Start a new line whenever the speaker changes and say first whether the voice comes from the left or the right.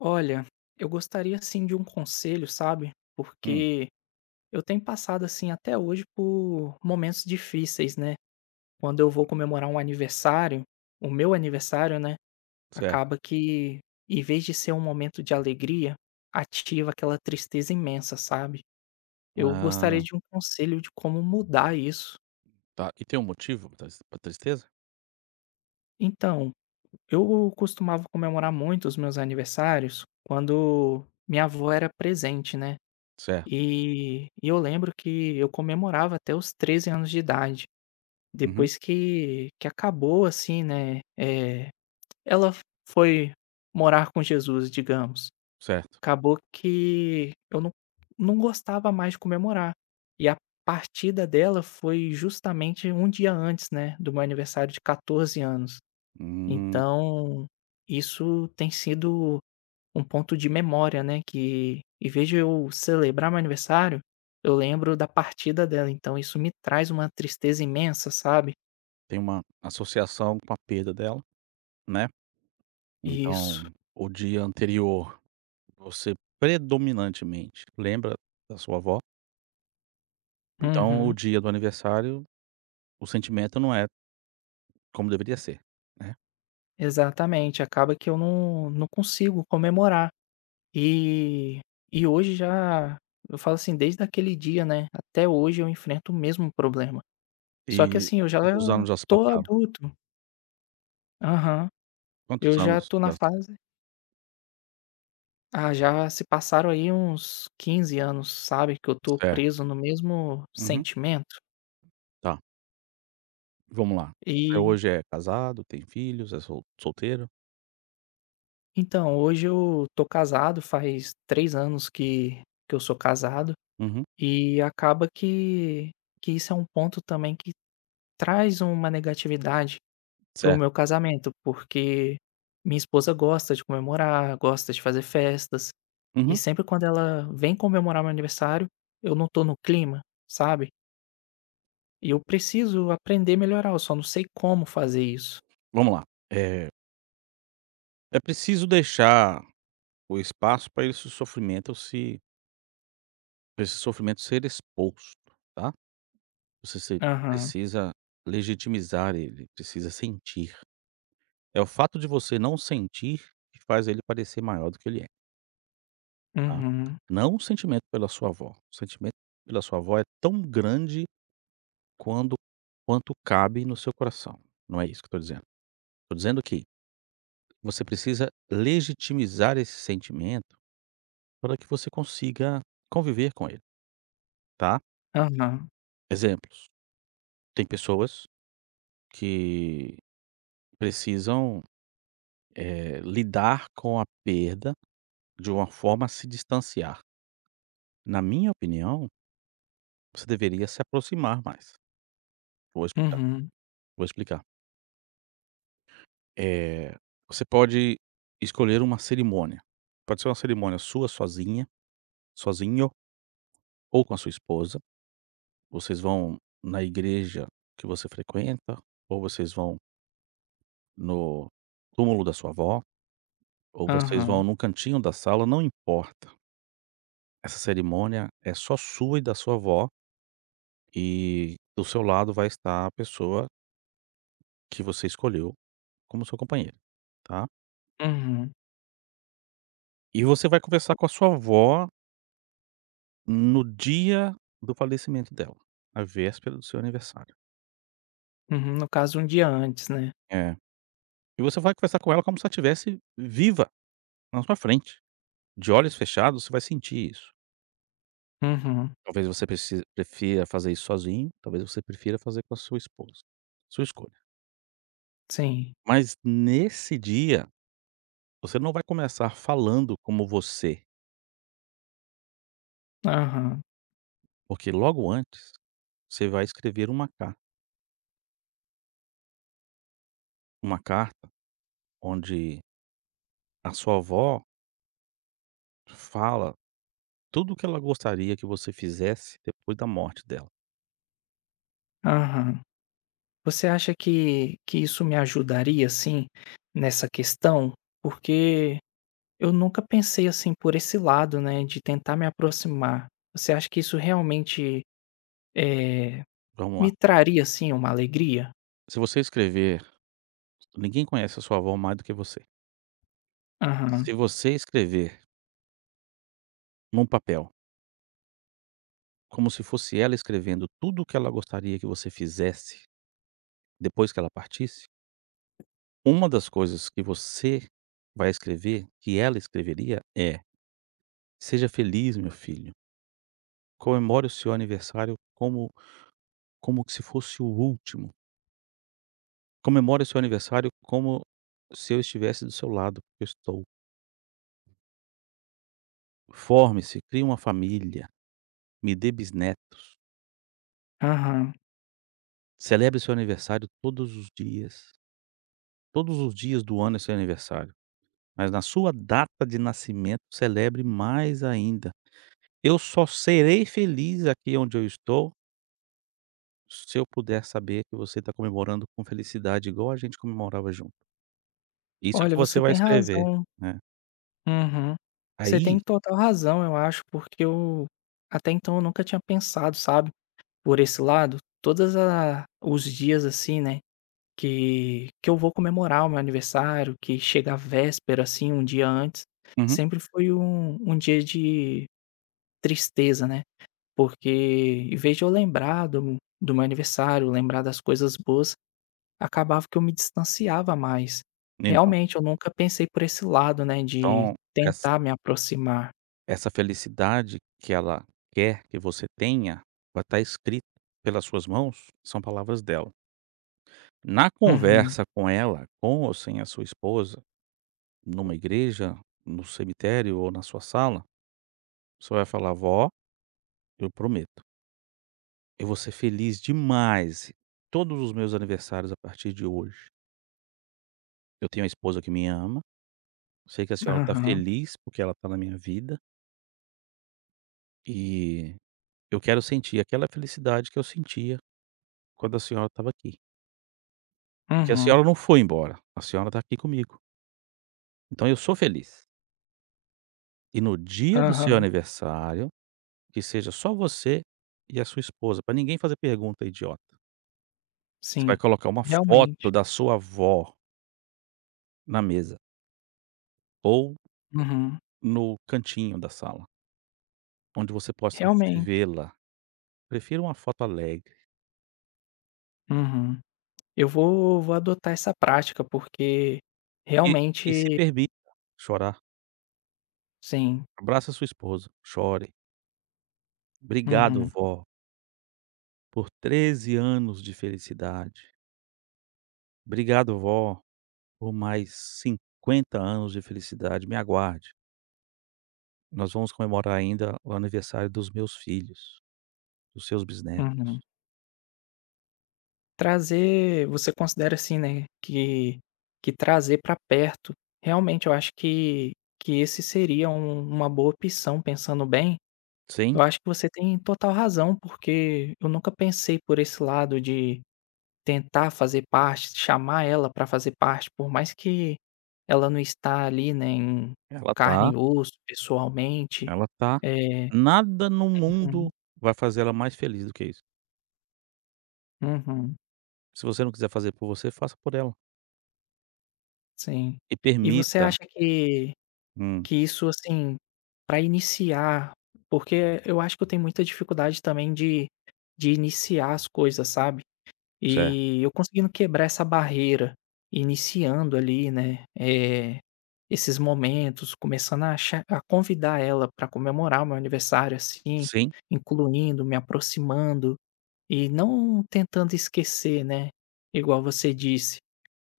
left: Olha, eu gostaria assim de um conselho, sabe?
right: Hum,
left: Porque eu tenho passado assim até hoje por momentos difíceis, né? Quando eu vou comemorar um aniversário, o meu aniversário, né?
right: certo.
left: Acaba que, em vez de ser um momento de alegria, ativa aquela tristeza imensa, sabe? Eu gostaria
right: Ah,
left: de um conselho de como mudar isso.
right: tá. E tem um motivo pra tristeza?
left: Então, eu costumava comemorar muito os meus aniversários quando minha avó era presente, né?
right: Certo.
left: E eu lembro que eu comemorava até os 13 anos de idade.
right: Uhum,
left: Depois que acabou, assim, né, ela f foi morar com Jesus, digamos.
right: certo.
left: Acabou que eu não gostava mais de comemorar. E a partida dela foi justamente um dia antes, né, do meu aniversário de 14 anos.
right: Hum,
left: Então, isso tem sido um ponto de memória, né, que em vez de eu celebrar meu aniversário, eu lembro da partida dela, então isso me traz uma tristeza imensa, sabe.
right: tem uma associação com a perda dela, né.
left: Isso.
right: Então, o dia anterior, você predominantemente lembra da sua avó, então o
left: Uhum.
right: dia do aniversário, o sentimento não é como deveria ser, né.
left: Exatamente, acaba que eu não consigo comemorar. E e hoje já eu falo assim, desde aquele dia, né, até hoje eu enfrento o mesmo problema. Só que
right: E
left: assim, eu já
right: quantos anos já se
left: tô
right: passaram?
left: adulto. Aham.
right: Quantos
left: Eu já
right: anos
left: tô na
right: já se
left: fase. Ah, já se passaram aí uns 15 anos, sabe, que eu tô
right: certo.
left: preso no mesmo
right: Uhum.
left: sentimento.
right: Tá, vamos lá. Você
left: E
right: hoje é casado, tem filhos, é solteiro?
left: então, hoje eu tô casado, faz 3 anos que eu sou casado,
right: Uhum,
left: e acaba que isso é um ponto também que traz uma negatividade para o
right: certo.
left: meu casamento, porque minha esposa gosta de comemorar, gosta de fazer festas, e
right: Uhum.
left: sempre quando ela vem comemorar meu aniversário, eu não tô no clima, sabe? E eu preciso aprender a melhorar, eu só não sei como fazer isso.
right: Vamos lá. Eh, é preciso deixar o espaço para esse sofrimento se pra esse sofrimento ser exposto, tá. Você se
left: Aham.
right: precisa legitimizar ele, precisa sentir. É o fato de você não sentir que faz ele parecer maior do que ele é, tá.
left: Uhum.
right: Não o sentimento pela sua avó, o sentimento pela sua avó é tão grande quando quanto cabe no seu coração, não é isso que eu estou dizendo. Estou dizendo que você precisa legitimizar esse sentimento para que você consiga conviver com ele, tá?
left: Aham.
right: Exemplos: tem pessoas que precisam, lidar com a perda de uma forma a se distanciar. Na minha opinião, você deveria se aproximar mais. Vou explicar,
left: Uhum.
right: vou explicar. Eh, você pode escolher uma cerimônia. Pode ser uma cerimônia sua sozinha, sozinho ou com a sua esposa. Vocês vão na igreja que você frequenta ou vocês vão no túmulo da sua avó. Ou vocês vão
left: Aham.
right: num cantinho da sala, não importa. Essa cerimônia é só sua e da sua avó, e do seu lado vai estar a pessoa que você escolheu como sua companheira, tá.
left: Uhum.
right: E você vai conversar com a sua avó no dia do falecimento dela, a véspera do seu aniversário.
left: Uhum. No caso, um dia antes, né.
right: É. E você vai conversar com ela como se ela estivesse viva na sua frente. De olhos fechados, você vai sentir isso.
left: Uhum.
right: Talvez você preci prefira fazer isso sozinho, talvez você prefira fazer com a sua esposa. Sua escolha.
left: Sim.
right: Mas nesse dia, você não vai começar falando como você,
left: Aham.
right: porque logo antes você vai escrever uma carta onde a sua avó fala tudo o que ela gostaria que você fizesse depois da morte dela.
left: Aham. Você acha que isso me ajudaria, assim, nessa questão? Porque eu nunca pensei, assim, por esse lado, né, de tentar me aproximar. Você acha que isso realmente, eh,
right: Vamos
left: me
right: lá.
left: traria, assim, uma alegria?
right: Se você escrever, ninguém conhece a sua avó mais do que você.
left: Aham.
right: Se você escrever num papel, como se fosse ela escrevendo tudo o que ela gostaria que você fizesse depois que ela partisse, uma das coisas que você vai escrever, que ela escreveria, é: "Seja feliz, meu filho. Comemore o seu aniversário como que se fosse o último. Comemore o seu aniversário como se eu estivesse do seu lado, porque eu estou. Forme-se, crie uma família, me dê bisnetos.
left: Aham.
right: Celebre seu aniversário todos os dias. Todos os dias do ano é seu aniversário, mas na sua data de nascimento, celebre mais ainda. Eu só serei feliz aqui onde eu estou se eu puder saber que você está comemorando com felicidade igual a gente comemorava junto. Isso que
left: Olha,
right: você
left: você
right: vai
left: tem
right: escrever,
left: razão.
right: né.
left: Uhum. Você tem
right: Aí.
left: total razão, eu acho, porque eu até então eu nunca tinha pensado, sabe, por esse lado. Todas a os dias, assim, né, que eu vou comemorar o meu aniversário, que chega a véspera, assim, um dia antes,
right: Uhum.
left: sempre foi um dia de tristeza, né, porque em vez de eu lembrar do meu aniversário, lembrar das coisas boas, acabava que eu me distanciava mais.
right: Então
left: Realmente, eu nunca pensei por esse lado, né, de
right: então essa
left: tentar me aproximar.
right: essa felicidade que ela quer que você tenha, vai estar escrita pelas suas mãos, são palavras dela. Na
left: Uhum.
right: conversa com ela, com ou sem a sua esposa, numa igreja, no cemitério ou na sua sala, você vai falar: "Vó, eu prometo, eu vou ser feliz demais todos os meus aniversários a partir de hoje". Eu tenho uma esposa que me ama, sei que a senhora está
left: Aham.
right: feliz porque ela está na minha vida, e eu quero sentir aquela felicidade que eu sentia quando a senhora estava aqui. Porque a
left: Uhum.
right: senhora não foi embora, a senhora está aqui comigo, então eu sou feliz. E no dia do seu
left: Aham.
right: aniversário, que seja só você e a sua esposa, para ninguém fazer pergunta idiota. Você
left: Sim.
right: vai colocar uma
left: Realmente.
right: foto da sua avó na mesa ou
left: Uhum.
right: no cantinho da sala, onde você possa
left: Realmente.
right: vê-la. Prefiro uma foto alegre.
left: Uhum. Eu vou adotar essa prática, porque
right: E e se
left: realmente
right: permita chorar.
left: sim.
right: Abraça sua esposa, chore. "Obrigado,
left: Uhum.
right: vó, por 13 anos de felicidade. Obrigado, vó, por mais 50 anos de felicidade. Me aguarde. Nós vamos comemorar ainda o aniversário dos meus filhos, dos seus bisnetos".
left: Uhum. Trazer você considera, assim, né, que trazer para perto, realmente eu acho que esse seria uma boa opção, pensando bem. Eu
right: Sim,
left: acho que você tem total razão, porque eu nunca pensei por esse lado de tentar fazer parte, chamar ela para fazer parte, por mais que ela não está ali, né, em
right: ela
left: carne
right: tá
left: e osso, pessoalmente.
right: ela tá
left: Eh
right: nada no mundo
left: uhum,
right: vai fazer ela mais feliz do que isso.
left: uhum,
right: Se você não quiser fazer por você, faça por ela.
left: sim.
right: E
left: E você
right: permita.
left: acha que
right: Hum,
left: que isso, assim, para iniciar, porque eu acho que eu tenho muita dificuldade também de iniciar as coisas, sabe?
right: certo.
left: E eu conseguindo quebrar essa barreira, iniciando ali, né, esses momentos, começando a convidar ela para comemorar o meu aniversário, assim,
right: Sim,
left: incluindo, me aproximando e não tentando esquecer, né, igual você disse,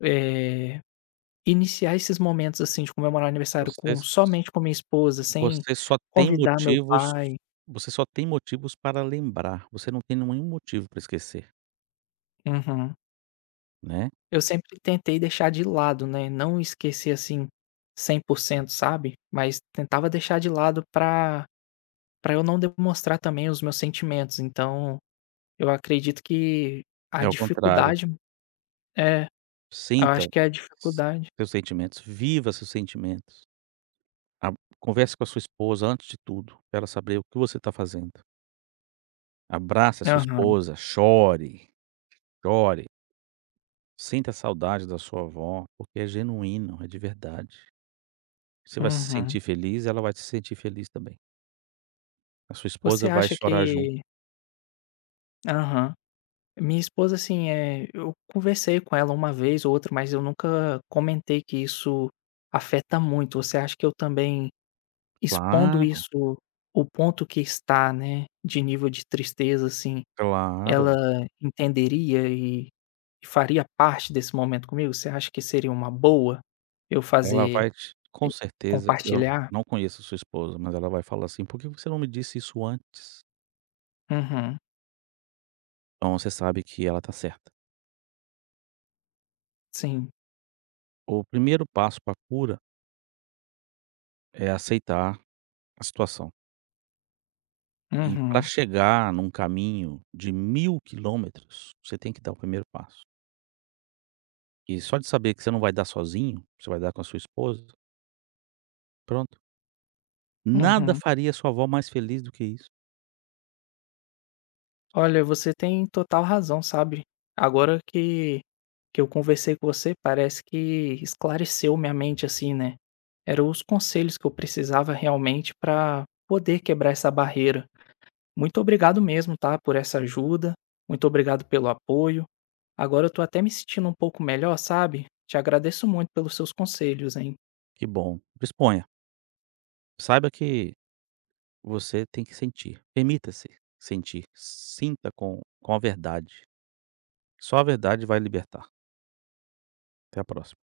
left: eh, iniciar esses momentos, assim, de comemorar o aniversário com
right: vocês
left: somente com minha esposa, sem
right: Você só tem
left: convidar meu
right: motivos
left: pai.
right: você só tem motivos para lembrar, você não tem nenhum motivo para esquecer,
left: Uhum.
right: né.
left: Eu sempre tentei deixar de lado, né, não esquecer, assim, 100%, sabe, mas tentava deixar de lado pra eu não demonstrar também os meus sentimentos, então eu acredito que a
right: É o contrário,
left: dificuldade é, eu
right: sinta
left: acho que é a dificuldade.
right: seus sentimentos, viva seus sentimentos, a converse com a sua esposa antes de tudo, para ela saber o que você está fazendo. Abrace a sua
left: Aham,
right: esposa, chore, chore, sinta a saudade da sua avó, porque é genuíno, é de verdade. Você vai se
left: uhum.
right: sentir feliz, ela vai se sentir feliz também. A sua
left: Você
right: esposa vai
left: acha
right: chorar junto.
left: que aham. Minha esposa, assim, é. Eu conversei com ela uma vez ou outra, mas eu nunca comentei que isso afeta muito. Você acha que eu também expondo
right: Claro,
left: isso, o ponto que está, né, de nível de tristeza, assim,
right: claro.
left: ela entenderia e faria parte desse momento comigo? Você acha que seria uma boa eu
right: Ela
left: fazer
right: vai te com certeza, eu
left: compartilhar?
right: não conheço a sua esposa, mas ela vai falar assim: "Por que você não me disse isso antes?".
left: Uhum,
right: Então você sabe que ela tá certa.
left: sim.
right: O primeiro passo pra cura é aceitar a situação. E pra
left: Uhum,
right: chegar num caminho de 1.000 quilômetros, você tem que dar o primeiro passo. E só de saber que você não vai dar sozinho, você vai dar com a sua esposa, pronto. Nada
left: uhum.
right: faria sua avó mais feliz do que isso.
left: Olha, você tem total razão, sabe. Agora que eu conversei com você, parece que esclareceu minha mente, assim, né. Eram os conselhos que eu precisava realmente para poder quebrar essa barreira. Muito obrigado mesmo, tá, por essa ajuda. Muito obrigado pelo apoio. Agora eu tô até me sentindo um pouco melhor, sabe? Te agradeço muito pelos seus conselhos, hein?
right: Que bom, disponha. Saiba que Você tem que sentir. Permita-se sentir. Sinta com a verdade. Só a verdade vai libertar. Até a próxima.